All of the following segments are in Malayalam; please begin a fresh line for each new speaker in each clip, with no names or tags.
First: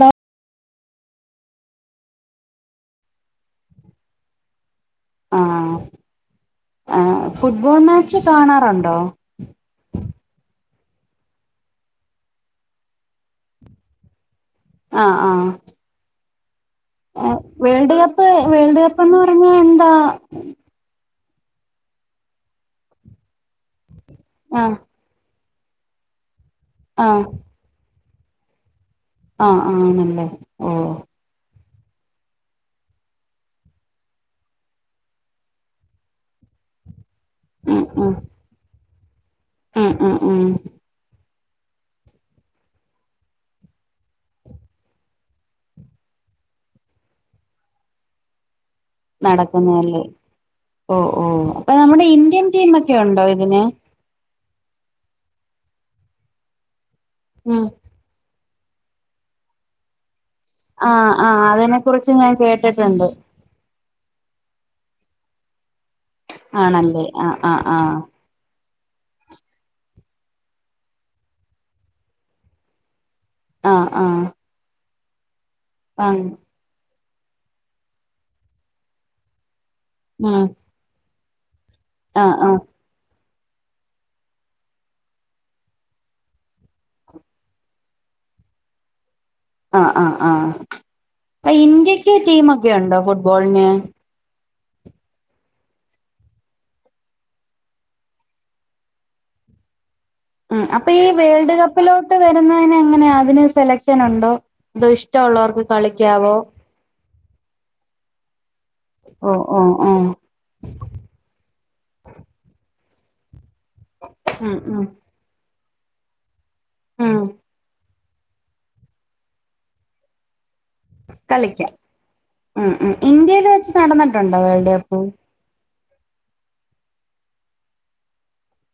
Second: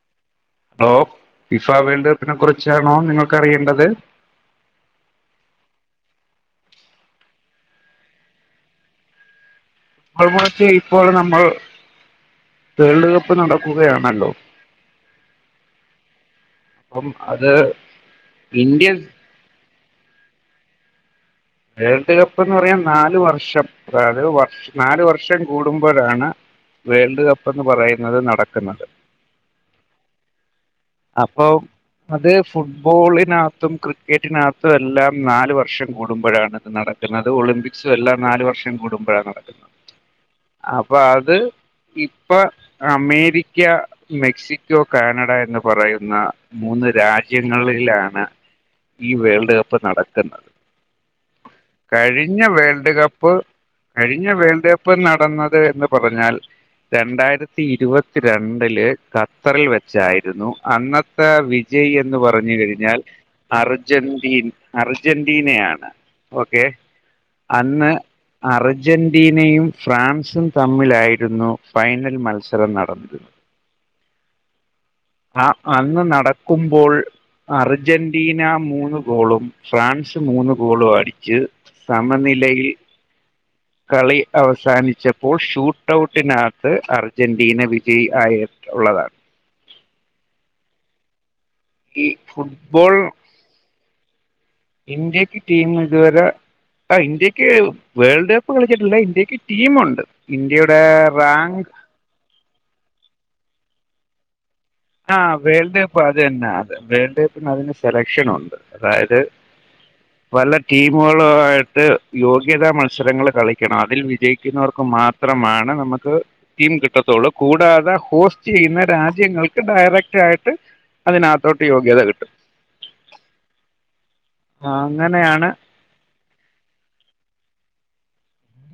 ഹലോ
ഹലോ ഫിഫ വേൾഡ് കപ്പിനെ കുറിച്ചാണോ നിങ്ങക്കറിയേണ്ടത്
ആഹ് ആഹ് ഫുട്ബോൾ മാച്ച് കാണാറുണ്ടോ
[unintelligible] ഇപ്പോൾ നമ്മൾ വേൾഡ് കപ്പ് നടക്കുകയാണല്ലോ
ആഹ് ആഹ്
അപ്പം
എ
അത്
വേൾഡ് കപ്പ് വേൾഡ്
ഇന്ത്യൻ
കപ്പെന്ന് പറഞ്ഞാ എന്താ
വേൾഡ് കപ്പ്ന്ന് പറയാ നാല് വർഷം അതായത് വർഷം
ആഹ്
നാല് വർഷം കൂടുമ്പോഴാണ്
ആഹ്
വേൾഡ് കപ്പെന്ന് പറയുന്നത് നടക്കുന്നത്
ആഹ് ആണല്ലേ ഓ
അപ്പോ അത് ഫുട്ബോളിനകത്തും ക്രിക്കറ്റിനകത്തും എല്ലാം നാല് വർഷം കൂടുമ്പോഴാണ് അത് നട ക്ക്ന്നത്
ഉം
ഒളിമ്പിക്സും
ഉം
എല്ലാം നാല് വർഷം കൂടുമ്പോഴാ നടക്കുന്നത്
ഉം ഉം ഉം
അപ്പൊ അത് ഇപ്പൊ അമേരിക്ക, മെക്സിക്കോ, കാനഡ എന്ന് പറയുന്ന മൂന്ന് രാജ്യങ്ങളിലാണ് ഈ വേൾഡ് കപ്പ്
നടക്കുന്നല്ലേ
നടക്കുന്നത്
ഓഹ് ഓഹ് അപ്പൊ നമ്മുടെ
കഴിഞ്ഞ
ഇന്ത്യൻ
വേൾഡ്
ടീമൊക്കെ ഉണ്ടോ
കപ്പ്
ഇതിന്
കഴിഞ്ഞ വേൾഡ് കപ്പ് നടന്നത് എന്ന് പറഞ്ഞാൽ
ഉം
രണ്ടായിരത്തി ഇരുപ ത്തി രണ്ടില് ഖത്തറിൽ വെച്ചായിരുന്നു
ആഹ്
അന്നത്തെ
ആഹ് അതിനെ
വിജയ്
കുറിച്ച്
എന്ന്
ഞാൻ
പറഞ്ഞു കഴിഞ്ഞാൽ
കേട്ടിട്ടുണ്ട്
അർജന്റീൻ അർജന്റീനയാണ് ഓക്കെ
ആണല്ലേ ആഹ് ആഹ്
അന്ന്
ആഹ്
അർജന്റീനയും ഫ്രാൻസും തമ്മിലായിരുന്നു ഫൈനൽ മത്സരം നടന്നിരുന്നത്
ആഹ് ആഹ്
ആഹ് അന്ന്
ആഹ്
നടക്കുമ്പോൾ അർജന്റീന മൂന്ന് ഗോളും ഫ്രാൻസ്
ഉം ആഹ്
മൂന്ന് ഗോളും അടിച്ച്
ആഹ്
സമനിലയിൽ കളി അവസാനിച്ചപ്പോൾ ഷൂട്ട ഔട്ടിനകത്ത് അർജന്റീന വിജയി ആയി ഉള്ളതാണ്
ആഹ് ആഹ് ആഹ് പ്പ
ഈ
ഇന്ത്യക്ക് ടീമൊക്കെ
ഫുട്ബോൾ
ഒണ്ടോ ഫുട്ബോൾന്
ഇന്ത്യക്ക് ടീം ഇത് വരെ ആ ഇന്ത്യക്ക് വേൾഡ് കപ്പ് കളിച്ചിട്ടല്ല ഇന്ത്യക്ക് ടീമൊണ്ട്
ഉം അപ്പീ വേൾഡ് കപ്പിലോട്ട് വരുന്നെയ്നെങ്ങനാ അതിന് സെലക്ഷനുണ്ടോ തോ ഇഷ്ട്ടൊള്ളവർക്ക് കളിക്കാവോ
വേൾഡ കപ്പിന് അതിന് സെലക്ഷനൊണ്ട് അതായത്
ഓ ഓ ഓ
പല ടീമുകളു ആയിട്ട് യോഗ്യതാ മത്സരങ്ങൾ കളിക്കണം അതിൽ
ഉം ഉം
വിജയിക്കുന്നവർക്ക് മാ ത്രമാണ് നമുക്ക് ടീം
ഉം
കിട്ടത്തൊള്ളു കൂടാതെ ഹോസ്റ്റ് ചെയ്യുന്ന രാജ്യങ്ങൾ [unintelligible] ഡയറക്റ്റായിട്ട് അതിനാത്തോട്ട്
കളിക്കാം
യോഗ്യത കിട്ടും
ഉം ഉം ഇന്ത്യയിൽ വെച്ച് നടന്നിട്ടുണ്ടോ വേൾഡ് കപ്പ്
അങ്ങനെയാണ്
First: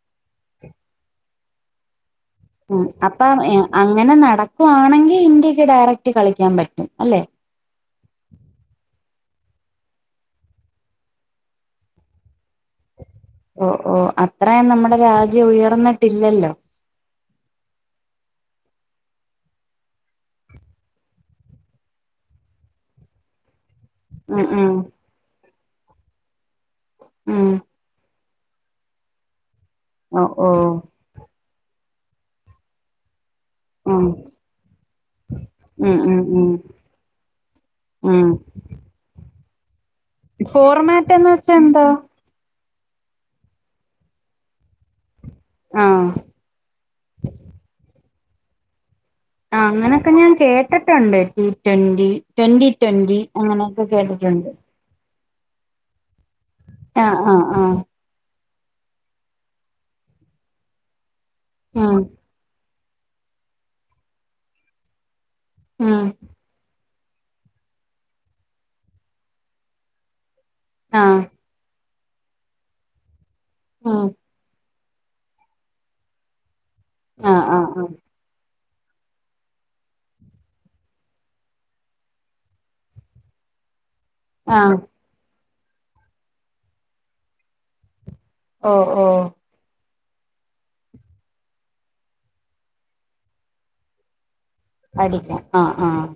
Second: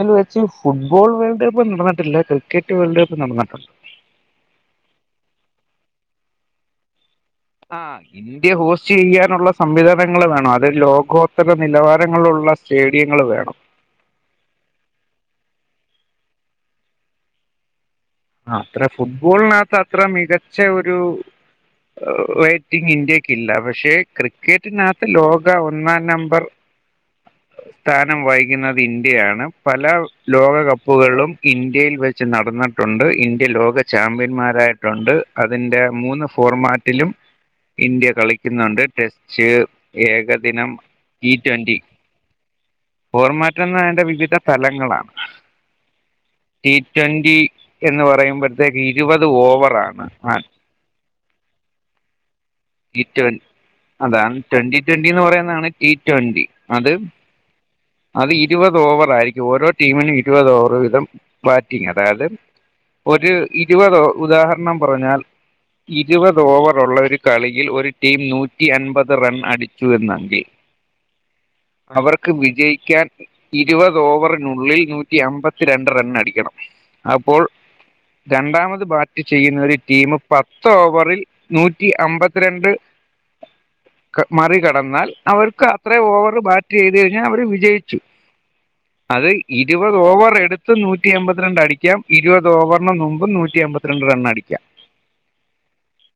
ന്നിൽ വെച്ച് ഫുട്ബോൾ വേൾഡ് കപ്പ് നടന്നിട്ടില്ല ക്രി
ഉം അപ്പ അങ്ങനെ നടക്കുവാണെങ്കി ഇന്ത്യക്ക് ഡയറക്ട് കളിക്കാൻ പറ്റും അല്ലെ
ആഹ് [unintelligible] ഇന്ത്യ ഹോസ്റ്റ് ചെയ്യാനുള്ള സംവിധാനങ്ങള് വേണം അത് ലോകോത്തര നിലവാരങ്ങളുള്ള സ്റ്റേഡിയങ്ങള് വേണം.
ഓഹ് ഓഹ് അത്രേം നമ്മുടെ രാജ്യം ഉയർന്ന്ട്ടില്ലല്ലോ
ആഹ് അത്രേം ഫുട്ബോൾനകത്ത് അത്രേം മികച്ച ഒരു റെയിറ്റിംഗ് ഇന്ത്യക്കില്ല പക്ഷെ
ഉം ഉം
ക്രിക്കറ്റിനാകത്ത് ലോക ഒന്നാം നമ്പർ
ആഹ്
സ്ഥാനം വൈകുന്നത് ഇന്ത്യയാണ് പല
ഓ ഓ
ലോകകപ്പുകളും ഇന്ത്യയിൽ വെച്ച് നടന്നുട്ടുണ്ട് ഇന്ത്യ ലോക
ഉം
ചാമ്പ്യന്മാരായിട്ടുണ്ട് അതിന്റെ
ഉം ഉം
മൂന്ന്
ഉം
ഫോർമാറ്റിലും ഇന്ത്യ
ഉം
കളിക്കുന്നുണ്ട് ടെച്ച് ഏകദിനം
ഫോർമാറ്റ് എന്ന്
ഈ
വെച്ചാ
റ്റൊന്റി
എന്താ
ഫോർമാറ്റന്നെ അതിൻ്റെ വിവിധ തലങ്ങളാണ്.
ആഹ്
ടി ട്വന്റി എന്ന് പറയുമ്പഴ് ഇരുപത് ഓവറാണ് ആ
ട്ടിട്ടുണ്ട് ട്വന്റി ട്വന്റി
ടി
ട്വന്റി
ട്വൻ
അങ്ങനൊക്കെ
അതാണ്
കേട്ടിട്ടുണ്ട്
ട്വന്റി ട്വന്റി ന്ന് പറയ്ന്നാണ് ഈ ട്വന്റി അത്
ആഹ ആഹ്
അത് ഇരുപത് ഓവറായിരിക്കും ഓരോ ടീമിനും ഇരുപത് ഓവറ് വീധം ബാറ്റിങ്ങ്
ഉം
അതായിത് ഒര് ഇരുപത് ഓ ഉദാഹരണം പറഞ്ഞാൽ
ഉം
ഇരുപത് ഓവറ് ഒള്ളൊര് കളിയിൽ ഒരു ടീം നൂറ്റി അൻപത് റൺ അടിച്ചു എന്നെങ്കി
ആഹ്.
അവർക്ക് വിജയിക്കാൻ ഇരുപത്
ഉം
ഓവർ നുള്ളിൽ നൂറ്റി അമ്പത്തി രണ്ട് റണ്ണ് അടിക്കണം
ആ
അപ്പോൾ
ആ ആ
രണ്ടാമത് ബാറ്റ് ചെയ്യുന്ന ഒരു ടീമ് പത്തോവറിൽ നൂറ്റി അമ്പത്രണ്ട്
[inaudible]
ക മറികടന്നാൽ അവർക്ക് അത്രെ ഓവറ് ബാറ്റെയ്ത് കഴ്ഞ്ഞാ അവര് വിജയിച്ചു.
ഓ ഓ
അത് ഇരുപതോവറെടുത്ത് നൂറ്റി അൺമ്പത്രണ്ട് അടിക്കാം ഇരുവത് ഓവർന് മുമ്പും നൂറ്റി അൺമ്പത്തിരണ്ട് റൺ അടി
പഠിക്കാം ആഹ് ആഹ്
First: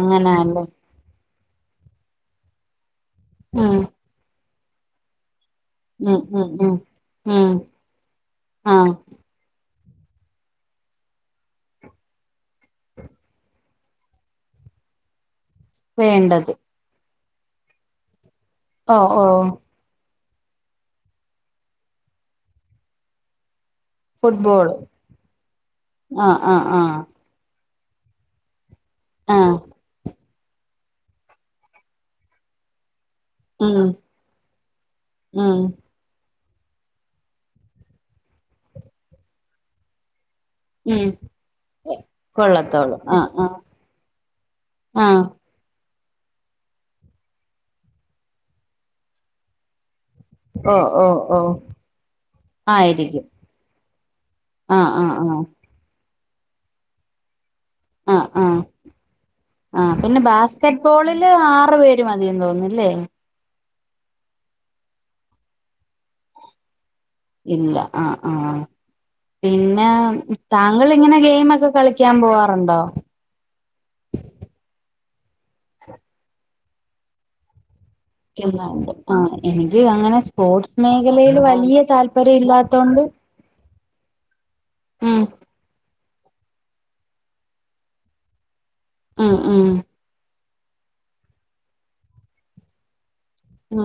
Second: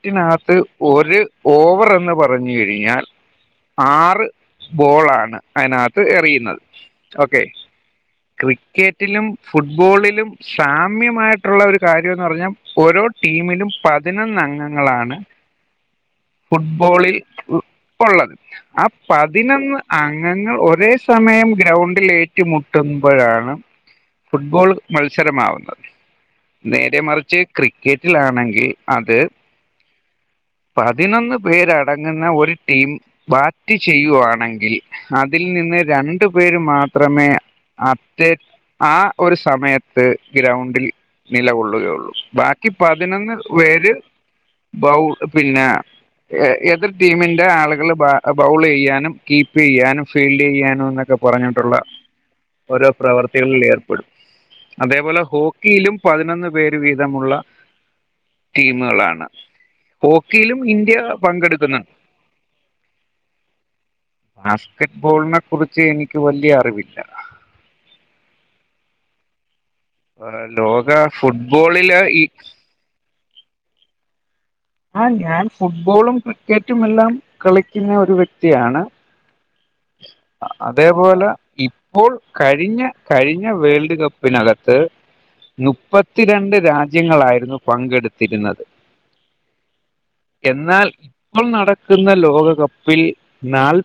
അങ്ങനാല്ലേ
ഒര് ഓവറെന്ന് പറഞ്ഞ് കഴിഞ്ഞാൽ
ഉം
ആറ് ബോളാണ് അയിനകത്ത്
ഉം ഉം
എറിയുന്നത്
ഉം
ഒക്കെ
ഉം ആ
ക്രിക്കറ്റിലും ഫുട്ബോളിലും സാമ്യമായിട്ടുള്ള ഒര് കാര്യംന്ന് പറഞ്ഞാ ഓരോ ടീമിലും പതിനൊന്ന അംഗങ്ങളാണ്
വേണ്ടത്.
ബോളിൽ ഇപ്പള്ളത് ആ
ഓ
പ
ഓ
ന്തിന് അംഗങ്ങൾ ഒരേ സമയം ഗ്രൗണ്ടിൽ ഏറ്റു മുട്ടുമ്പഴാണ് ഫുട്ബോൾ
ഫുട്ബോള്
മത്സരമാവുന്നത്
ആ ആ ആ
നേരെ മറിച്ച് ക്രിക്കറ്റിലാണെങ്കിൽ അത്
ആ
പതിനൊന്ന് പേരടങ്ങുന്ന ഒരു ടീം ബാറ്റ് ചെയ്
ഉം
ചെയ്യുവാണെങ്കിൽ അതിൽ
ഉം
നിന്ന് രൻ ണ്ട് പേര് മാത്രമേ അറ്റ ആ ഒരു സമയ ത്ത് ഗ്രൗണ്ടിൽ
ഉം
നിലകൊള്ളുകയൊള്ളൂ, ബാക്കി
കൊള്ളത്തോളൂ ആ
പതിനൊന്ന്
ആ
പേര്
ആ
ബൗപിന്നെ എ എതിർ ടീമിന്റെ ആളുകള് ബ ബൗളെയ്യാനും കീപ്പെയ്യാനും
ഓ
ഫീൽഡെയ്യാന്
ഓ
ന്നൊക്കെ
ഓ
പറഞ്ഞിട്ടുള്ള ഓരോ
ആയിരിക്കും
പ്രവർത്തികള്ൽ ഏർപ്പെടും
ആ
അതേ
ആ
പോലെ
ആ
ഹോ കിയിലും പതിനൊന്ന് പേര് വീതമുള്ള
ആ ആ
ടീമുകളാണ്
ആഹ് പിന്നെ
ഹോക്കിയിലും
ബാസ്കറ്റ്
ഇന്ത്യ
ബോളില് ആറു
പങ്കെടുക്കുന്ന
[unintelligible]
ബാസ്ക്കറ്റ് ബോള്നെ കുറിച്ച് എനിക്ക് വല്യ അറിവില്ല.
ഇല്ല ആഹ് ആഹ്. പിന്നെ
ലോക
താങ്കളിങ്ങനെ ഗെയിമക്കെ
ഫുട്ബോളില്
കളിക്ക്യാൻ
ഈ
പോവാറുണ്ടോ?
ആഹ് ഞാൻ ഫുട്ബോളും ക്രിക്കറ്റും എല്ലാം കളിക്കുന്ന ഒരു വ്യ
[unintelligible] ഉണ്ട് ആ എനിക്ക് അങ്ങനെ സ്പോർട്സ്
അതേപോലെ
മേഖലയിൽ വല്യ
ഇപ്പോൾ
താല്പര്യം
കഴിഞ്ഞ
ഇല്ലാത്തോണ്ട്.
കഴിഞ്ഞ വേൾഡ് ക പ്പിനകത്ത്
ഉം
നുപ്പത്തിരണ്ട് രാജ്യങ്ങളായിരുന്നു പങ്കെടുത്തിര്ന്നത്.
ഉം ഉം.
എന്നാൽ ഇപ്പം നടക്കുന്ന ലോകകപ്പിൽ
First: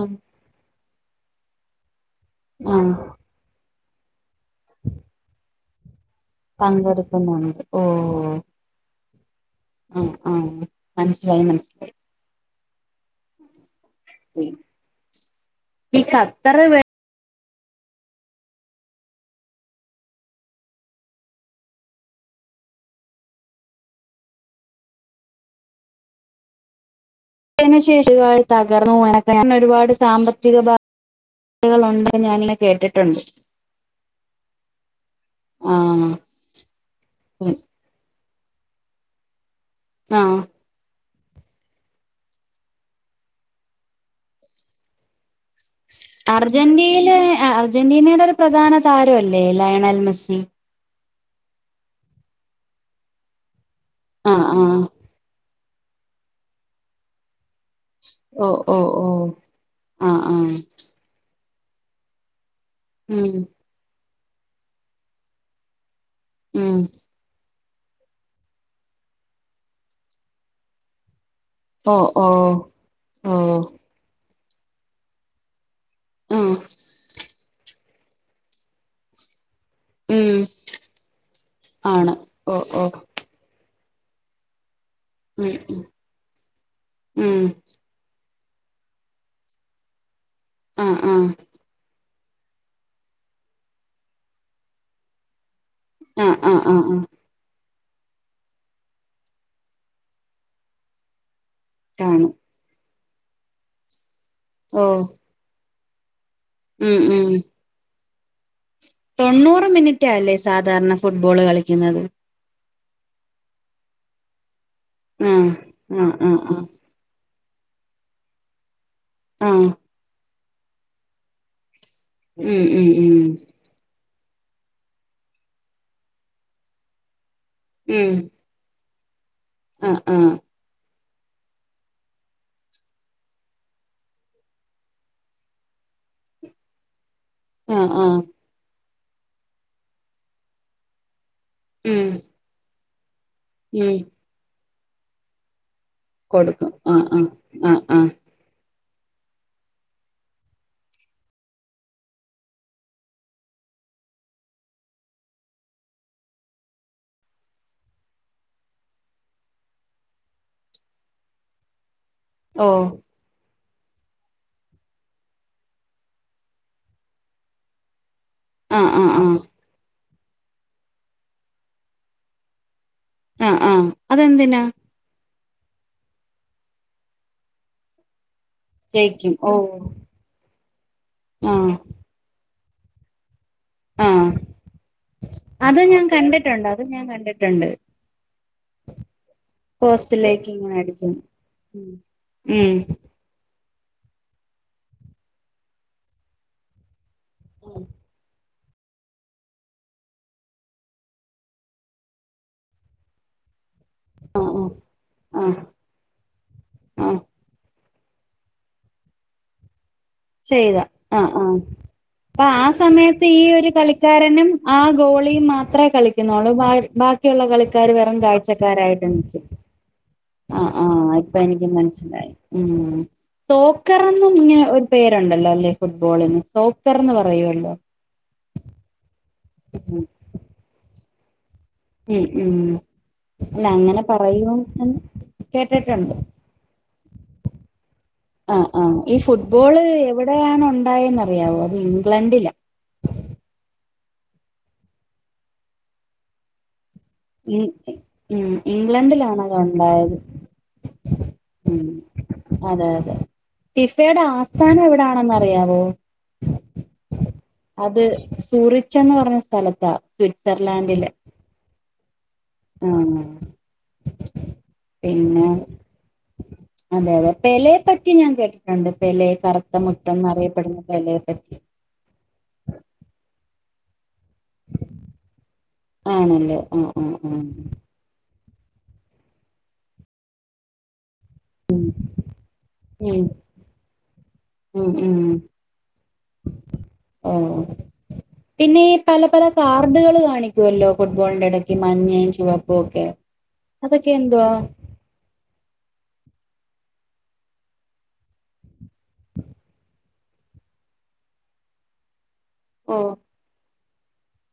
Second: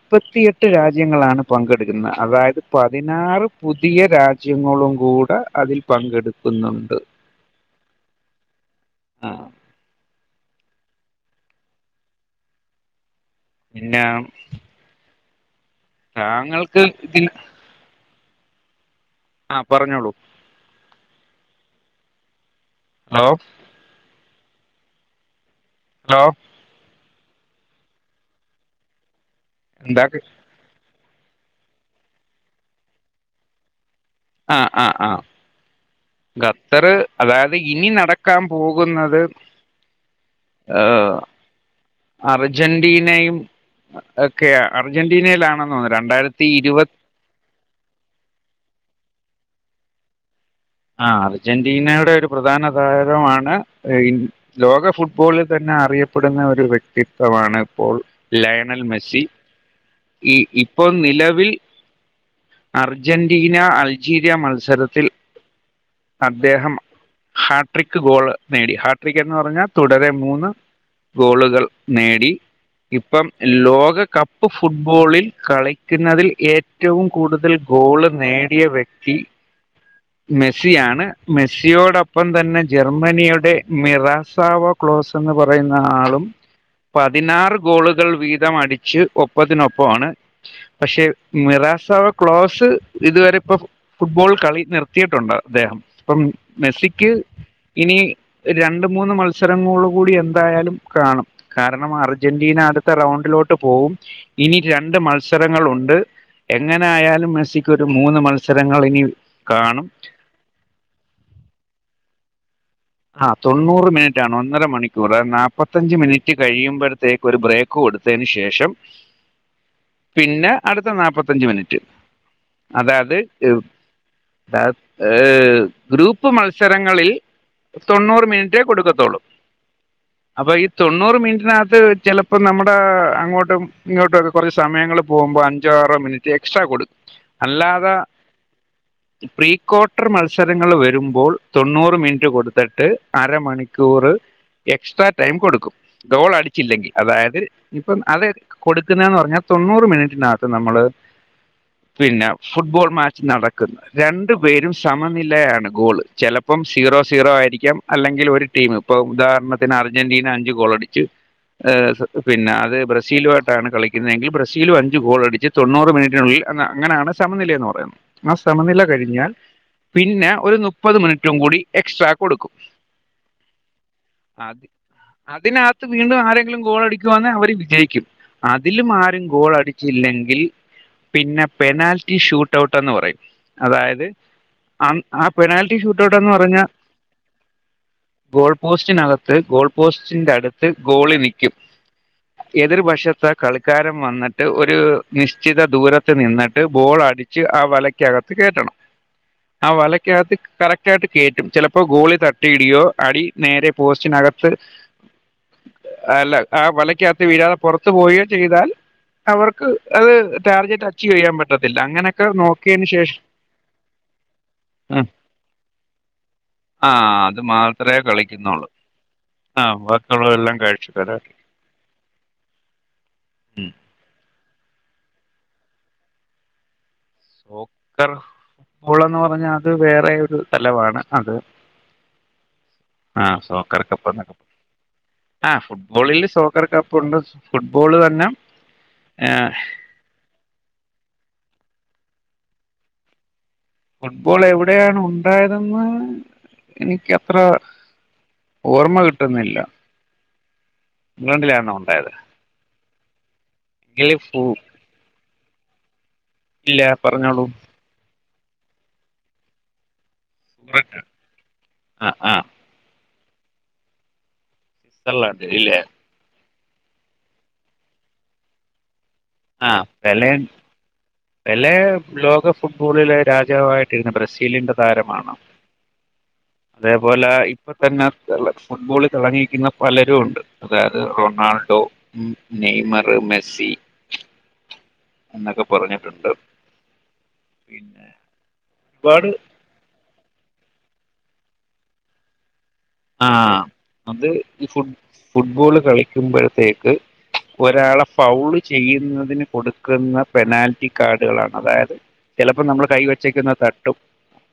ഉം
രാജ്യങ്ങളാണ്. പങ്കെടുക്കുന്ന അതായത്
ആഹ്
പതിനാറ് പുതിയ രാജ്യങ്ങളും കൂടെ അതിൽ പങ്കെടു
പങ്കെടുക്കുന്നുണ്ട് ഓഹ്.
ആഹ്
ആഹ് ആഹ് മന്സ്സിലായി മന
പിന്നെ.
ഉം.
താങ്കൾക്ക് ഇതി ആഹ് പറഞ്ഞോളൂ. ഹലോ. ഹലോ.
തിനു ശേഷ ഒരുപാട് തകർന്നൂ [unintelligible] ഒരുപാട്
എന്താക്ക്
സാമ്പത്തിക ബ കളുണ്ട് ഞാനി [unintelligible] കേട്ടിട്ടുണ്ട്.
ആഹ് ആഹ് ആഹ്.
ആഹ്
ഖത്തറ് അതായത് ഇനി നടക്കാൻ പോകുന്നത്.
ആഹ്
ഏഹ്. അർജന്റീനയും ഒക്കെയ അർജന്റീനയിലാണെന്നോന്ന്
അർജന്റീനെ എ അർജന്റീനയുടെ ഒരു പ്രധാന താരം അല്ലേ ലയണൽ മെസ്സി.
ആഹ് അർജന്റീനയുടെ ഒരു പ്രധാന താരമാണ് എ ഇ
ആഹ് ആഹ്
ലോക ഫുട് [unintelligible] ലെ തന്നെ അറിയപ്പെടുന്ന ഒരു വ്യക്തിത്വമാണ്. ഇപ്പോൾ
ഓ ഓ
ലയണൽ
ഓ
മെസ്സി
ആഹ്
ഇ
ആഹ്
ഈ അപ്പോൾ നിലവിൽ
ഉം
അർജന്റീന അൾജീരിയ മത്സരത്തിൽ. അദ്ദേഹം.
ഉം
ഹാട്രിക്ക് ഗോള് നേടി ഹാട്രിക് എന്ന് പറഞ്ഞാൽ തുടരെ മൂന്ന് ഗോളുകൾ.
ഓ ഓ
നേടി ഇപ്പം
ഓ
ലോക ക പ്പ് ഫുട്ബോളിൽ കളിക്കുന്നതിൽ
ഉം
ഏറ്റവും. കൂടുതൽ ഗോള് നേടിയ വ്യക്തി.
ഉം
മെസ്സിയാണ്
ആണ്
മെസ്സിയോടൊപ്പം
ഓ
തന്നെ
ഓ
ജർമ്മനിയുടെ മിറസാവോ ക്ലോസ്. [unintelligible] ന്ന്
ഉം
പറയുന്ന ആളും.
ഉം
പതിനാറ് ഗോളുകൾ വീതം അടിച്ച് ഒപ്പതിനൊപ്പമാണ്.
ആഹ്
പക്ഷേ
ആഹ്
മിറാസാവ ക്ലോസ് ഇതുവരെ ഇപ്പൊ ഫുട്ബോൾ കളി നിർ ത്തിയിട്ടുണ്ട് അദ്ദേഹം അപ്പം
ആഹ് ആഹ് ആഹ് ആഹ്
മെസ്സിക്ക്. ഇനി രണ്ട് മൂന്ന് മത്സരങ്ങള് കൂടി എന്തായാലും കാണും. കാരണം
കാണും
അർജെന്റീന അട്ത്ത റൗണ്ടിലോട്ട് പോവും ഇനി
ഓ
രണ്ട് മത്സരങ്ങളുണ്ട് എങ്ങനെ
ഉം
ആയാലും
ഉം
മെസ്സിക്കൊരു മൂന്ന് മത്സരങ്ങൾ ഇനി
ട്ട
കാണും
മിനിറ്റാ അല്ലേ സാധാരണ ഫുട്ബോള് കളിക്ക്ന്നത്
ആഹ് തൊണ്ണൂറ് മിനിറ്റാണ് ഒന്നര മണിക്കൂറ്
ആഹ്
നാപ്പത്തഞ്ച്
ആഹ്
മിനിറ്റ്
ആഹ്
കഴിയിമ്പഴ് ത്തേക്ക് ഒരു ബ്രേക്ക് കൊട്ത്തെന് ശേഷം
ആഹ്
പിന്നെ അട്ത്ത നാപ്പത്തഞ്ച് മിനിറ്റ്
ഉം ഉം
അതായത്
ഉം
എഴു ഗ്രൂപ്പ് മത്സരങ്ങളിൽ
ഉം
തൊണ്ണൂറ് മിനിറ്റേ കൊടുക്കത്തൊളൂ
ആഹ് ആഹ്
അപ്പ ഈ തൊണ്ണൂറ് മിൻറ്റിനകത്ത് ചെലപ്പാെ നമ്മടെ അങ്ങോട്ടും ഇങ്ങോട്ടുഒക്കെ കൊറച്ച് സമയങ്ങള് പോവുമ്പൊ അഞ്ചോ ആറോ മിനിറ്റ് എക്സ്ട്രാ കൊട്ക്കും
ആഹ്
അല്ലാതെ
ആഹ്
പ്രീക്വാർട്ടർ മത്സരങ്ങൾ വെരുമ്പോൾ തൊണ്ണൂറ്
ഉം
മിൻറ്റ് കൊടുത്ത്ട്ട്
ഉം
അരമണിക്കൂറ് എക്സ്ട്രാ ടൈം കൊട്ക്കും ഗോൾ
കൊടുക്കും
അടിച്ചില്ലെങ്കി
ആഹ് ആഹ്
അതായത്
ആഹ്
ഇപ്പം
ആഹ്
അത് കൊട്ക്ക്ന്നത്ന്ന് പറഞ്ഞാ തൊണ്ണൂറ് മിനിറ്റിനകത്ത് നമ്മള് പിന്നെ ഫുട്ബോൾ മാച്ച് നടക്ക്ന്ന് രണ്ടു പേരും സമനിലയാണ് ഗോള് ചെലപ്പം സീറോ സീറോ ആയി രിക്കാം അല്ലെങ്കിൽ ഒരു ടീമ് ഇപ്പൊ ഉദാഹരണത്തിന് അർജെന്റീന അഞ്ച്ഗോളടിച്ച് ഹ് സ് പിന്നാ
ഓ
അത് ബ്രസീലുവായിട്ടാണ് കളി ക്ക്ന്നെങ്കിൽ ബ്രസീലും അഞ്ച് ഗോൾ അടിച്ച് തൊണ്ണൂറ് മിന് റ്റിനുള്ളിൽ അന്ന അങ്ങനെയാണ് സമനിലയ എന്ന് പറയുന്നത് ആ സമനില
ആഹ് ആഹ്
കെഴിഞ്ഞാൽ
ആഹ്
പിന്നെ ഒരു നുപ്പത് മിന് റ്റും കൂടി എക്സ്ട്രാ കൊടുക്കും
ആഹ് ആഹ് അതെന്തിനാ
അത് അതിനകത്ത് വീണ്ടും ആരെങ്കിലും ഗോളടിക്കുവാന്ന് അവര് വിജയിക്കും അതിലും ആരും
ജയിക്കും
ഗോൾ
ഓ
അടിച്ചില്ലെങ്കിൽ പിന്നെ
ആഹ്
പെനാൽ ട്ടി ഷൂട്ട്ഔട്ട് എന്ന് പറയും അതായത്
ആഹ്
അൺ ആ പെനാൽറ്റി
അത്
ഷൂട്ട്
ഞാൻ
ഔട്ട് എന്ന് പറഞ്ഞാ
കണ്ടിട്ടുണ്ട് അത് ഞാൻ കണ്ട്ട്ട്ണ്ട്
ഗോൾ പോസ്റ്റിനകത്ത് ഗോൾ പോസ്റ്റിന്റെ
പോസ്റ്റിലേക്ക്
അട്ത്ത്
ഇങ്ങനെ
ഗോളി
അടിക്കുന്നു
നിക്കും
ഉം
എതിർ
ഉം
വഷത്ത് കളിക്കാരെം വന്ന്ട്ട് ഒരു നിശ്ചിത ദൂരത്ത് നിന്ന്ട്ട് ബോൾ അടി ച്ച് ആ വലക്യകത്ത് കേറ്റണം ആ വലക്യകത്ത് കറക്റ്റായിട്ട് കേറ്റും ചെലപ് പ്പൊ ഗോളി തട്ടിയിടിയോ അടി നേരെ പോസ്റ്റിനകത്ത്
ആഹ് ആഹ് ആഹ്
അല്ല ആ
ആഹ്
വലക്യകത്ത് വിഴാതെ പൊറത് ത്ത് പോയേ ചെയ്താൽ അവർക്ക് അത് ടാർഗറ്റ് അച്ചീവ് ചെയ്യാൻ പറ്റത്തില്ല അങ്ങ
അപ്പ ആ സമയത്ത് ഈ ഒരു കളിക്കാരനും ആ
ഉം.
ഗോളിയും മാത്രേ കളി ക്ക്ന്നൊള്ളൂ ബാ
ആ അത്
ബാക്കിയുള്ള കളിക്കാര്
മാത്രമേ
വെറും
കളിക്കുന്നുള്ളൂ
കാഴ്ചക്കാരായിട്ട് നിക്കും
ആ ബാക്കിയുള്ളതെല്ലാം
ആഹ്
കഴിച്ചു
ആഹ്
കരാട്ടെ
ഇപ്പ എനിക്ക് മനസ്സിലായി ഉം തോക്കറാെന്നും ഇങ്ങനെ ഒരു പേര് ഉണ്ടല്ലോ അല്ലേ ഫുട്ബോളിന് സോക്കർന്ന് പറ
സോക്കർ ബുൾ എന്ന് പറഞ്ഞാ അത്
ഉം
വേറെ ഒരു തലവാണ് അത്
ഉം ഉം.
ആഹ്
അല്ല
സോക്കർ
അങ്ങനെ
കപ്പ് എന്ന് ഒക്കെ പറയും
എന്ന്
ആഹ്
കേട്ടിട്ടുണ്ട്
ഫുട്ബോളില് സോ ക്കർ കപ്പുണ്ട് ഫുട്ബോള് തന്നെ
ആഹ് ആഹ് ഈ ഫുട്ബോള് എവ്ടെയാണ് ഉണ്ടായെന്നറിയാവോ അത് ഇംഗ്ലണ്ടിലാ
ഫുട്ബോൾ എവിടെയാണ് ഉണ്ടായതെന്ന് എനിക്ക
ഇൻ ഇ ഉം ഇംഗ്ലണ്ടിലാണത്
കിട്ടുന്നില്ല
ഒണ്ടായത്
ഇംഗ്ലണ്ടിലാണോ ഉണ്ടായത്
അതെ അതെ
എങ്കില്
ഫിഫയുടെ
ഫു
ആസ്ഥാനം എവിടാണെന്ന് അറിയാവോ
ഇല്ല പറഞ്ഞോളൂ
അത് സൂറിച്ചന്ന് പറഞ്ഞ സ്ഥലത്താ സ്വിറ്റ്സർലാൻഡിലെ
ആ ആ
ആഹ് പിന്നെ
സ്വിറ്റ്സർലാൻഡ് ഇല്ലേ
അതെ അതെ പെലയെ പറ്റി ഞാൻ കേട്ടിട്ടുണ്ട് പെലയെ
ആ
കറുത്ത മുത്ത്
പെലെ
എന്നറിയപ്പെടുന്ന പെലയെപ്പറ്റി
പെലെ ലോക ഫുട്ബോളിലെ രാജാവായിട്ടിരുന്ന ബ്രസീലിന്റെ താരമാണ്
ആണല്ലേ ആ ആ
അതേപോലെ
ആ
ഇപ്പ തന്നെ ഫുട്ബോളിൽ തിളങ്ങി നിക്കുന്ന പലരും ഉണ്ട് അതായത് റൊണാൾഡോ
ഉം
നെയ്മറ് മെസ്സി
ഉം
എന്നൊക്കെ പറഞ്ഞിട്ടുണ്ട്
ഉം
പിന്നെ
പിന്നെ ഈ പല
ഒരുപാട്
പല കാർഡുകള് കാണിക്കുമല്ലോ ഫുട്ബോളിന്റെ ഇടയ്ക്ക് മഞ്ഞയും ചുവപ്പും ഒ
ആഹ് അത് ഈ ഫുട് ഫുട്ബോള് കളിക്കുമ്പഴത്തേക്ക് ഒരാള് ഫൗള് ചെയ്യുന്നതിന് കൊടുക്കുന്ന പെനാൽറ്റി കാർഡുകളാണ് അതായത് ചിലപ്പോ നമ്മള്
ഓ
കൈ വച്ചേക്കുന്ന തട്ടും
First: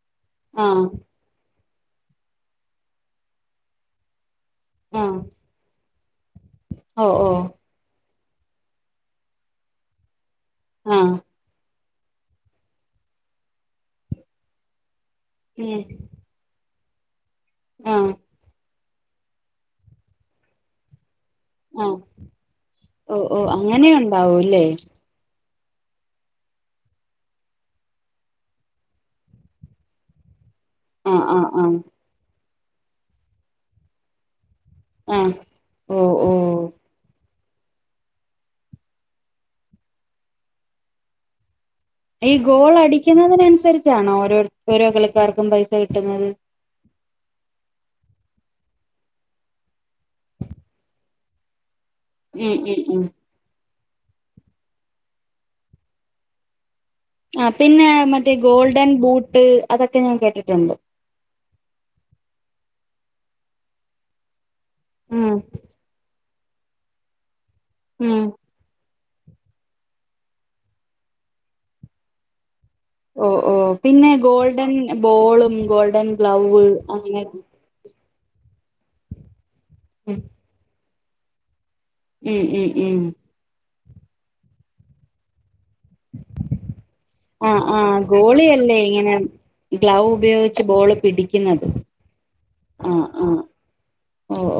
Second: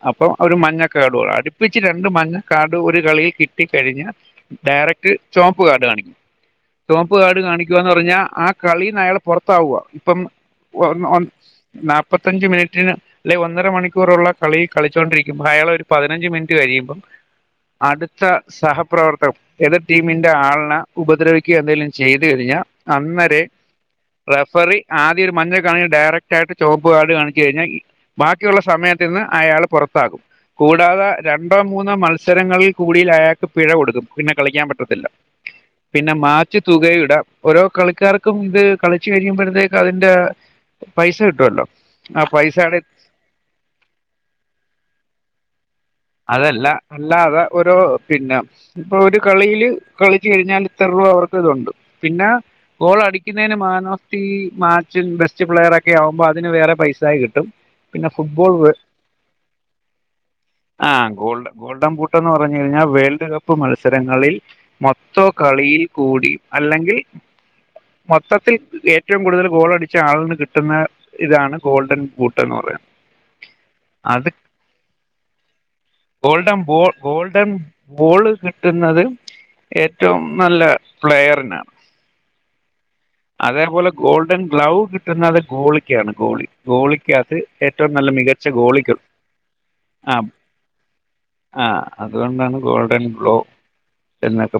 അപ്പൊ ഒരു
ആ
മഞ്ഞക്കാടുവാ അടു പ്പിച്ച് രണ്ട് മഞ്ഞക്കാർഡ്‌ ഒരു കളിയിൽ കിട്ടി കഴിഞ്ഞാ
ആ
ഡയറക്ട് ചൊവപ്പ് കാർഡ് കാണിക്കും
ഓ
ചൊവപ്പ്
ഓ
കാർഡ് കാണി ക്കുവാന്ന് പറഞ്ഞാ ആ കളീന്ന് അയാള് പുറത്താവുക ഇപ്പം
ആ
നാൽപ്പത്തഞ്ച് മിനിറ്റിന് അല്ലെങ്കിൽ ഒന്നര മണിക്കൂറുള്ള കളിയിൽ കളിച്ചോണ്ടിരിക്കുമ്പൊ
ഉം
അയാളൊരു പതിനഞ്ച് മി നിറ്റ് കഴിയുമ്പം
ആ
അടുത്ത സഹപ്രവർത്തകം ഏതിർ ടീമിന്റെ ആളിനെ ഉപദ്രവിക്കുക എന്തേലും ചെയ്ത് കഴിഞ്ഞാൽ അന്നേരേ
അങ്ങനെയുണ്ടോ
റെഫറി ആദ്യ ഒരു മഞ്ഞ കാണി ഡയറ ക്റ്റായിട്ട് ചൊവപ്പ് കാർഡ് കാണിച്ച് കഴിഞ്ഞാൽ ബാക്കിയുള്ള സമയത്ത് നിന്ന് അയാൾ പുറത്താകും കൂടാതെ
ആ ആ
രണ്ടോ
ആ
മൂന്നോ മത്സരങ്ങളിൽ കൂടി അയാൾക്ക് പിഴ കൊടുക്കും പിന്നെ കളിക്കാൻ പ റ്റത്തില്ല
ആ ഓ
പിന്നെ
ഓ
മാച്ച് തുകയുടെ ഓരോ കളിക്കാർക്കും ഇത് കളിച്ചു കഴിയുമ്പോഴത്തേക്ക് അതിന്റെ പൈസ കിട്ടുവല്ലോ
ഈ ഗോൾ അടിക്കുന്നതിന് അനുസരിച്ചാണോ ഓരോ ഓരോ കളിക്കാർക്കും പൈസ കിട്ടുന്നത്
അതല്ല അല്ലാതെ ഒരു പിന്നെ ഇപ്പൊ ഒരു കളിയില് കളിച്ച് കഴിഞ്ഞാൽ ഇത്ര രൂപ അവർക്ക് ഇതുണ്ട് പിന്നെ
ഉം ഉം ഉം
ഗോള് അടി ക്കുന്നതിന് മാൻ ഓഫ് ദി മാച്ചും ബെസ്റ്റ് പ്ലെയറും ഒക്കെ ആവുമ്പോ അതിന് വേറെ പൈസ
ആഹ് പിന്നെ മറ്റേ ഗോൾഡൻ ബൂട്ട് അതൊക്കെ ഞാൻ കേട്ടിട്ടുണ്ട്
ആഹ ഗോൾഡ ഗോൾഡൻ ബൂട്ടെന്ന് പറഞ്ഞ് കഴിഞ്ഞാൽ വേൾഡ് കപ്പ് മത്സരങ്ങളിൽ മൊത്ത
ഉം
കളിയിൽ കൂടി അല്ലെങ്കിൽ
ഉം
മൊത്തത്തിൽ ഏ ഏറ്റവും കൂടുതൽ ഗോളടിച്ച ആളിന് കിട്ടുന്ന ഇതാണ് ഗോൾഡൻ ബൂട്ട് എന്ന് പറയുന്നത്
ഓ ഓ പിന്നെ
അത്
ഗോൾഡൻ ബോളും ഗോൾഡൻ
ഗോൾഡൻ
ഗ്ലൗവ്
ബോ
അങ്ങനെ
ഗോൾഡൻ ബോള് കിട്ടുന്നത്
ഉം
ഏറ്റവും നല്ല പ്ലെയറിനാണ്
ഉം ഉം ഉം
അതേപോലെ ഗോൾഡൻ ഗ്ലൗ കിട്ടുന്നത് ഗോളിക്കാണ് ഗോളി ഗോളിക്ക് ഗോളിക്കകത്ത്
ആഹ്
ഏറ്റവും
ആഹ്
നല്ല
ഗോളി
മികച്ച
അല്ലേ ഇങ്ങനെ ഗ്ലൗ ഉപയോഗിച്ച് ബോള് പിടി
ആഹ് അതുകൊണ്ടാണ് ഗോൾഡൻ ഗ്ലൗ
ഓ
എന്നൊക്കെ
ഓ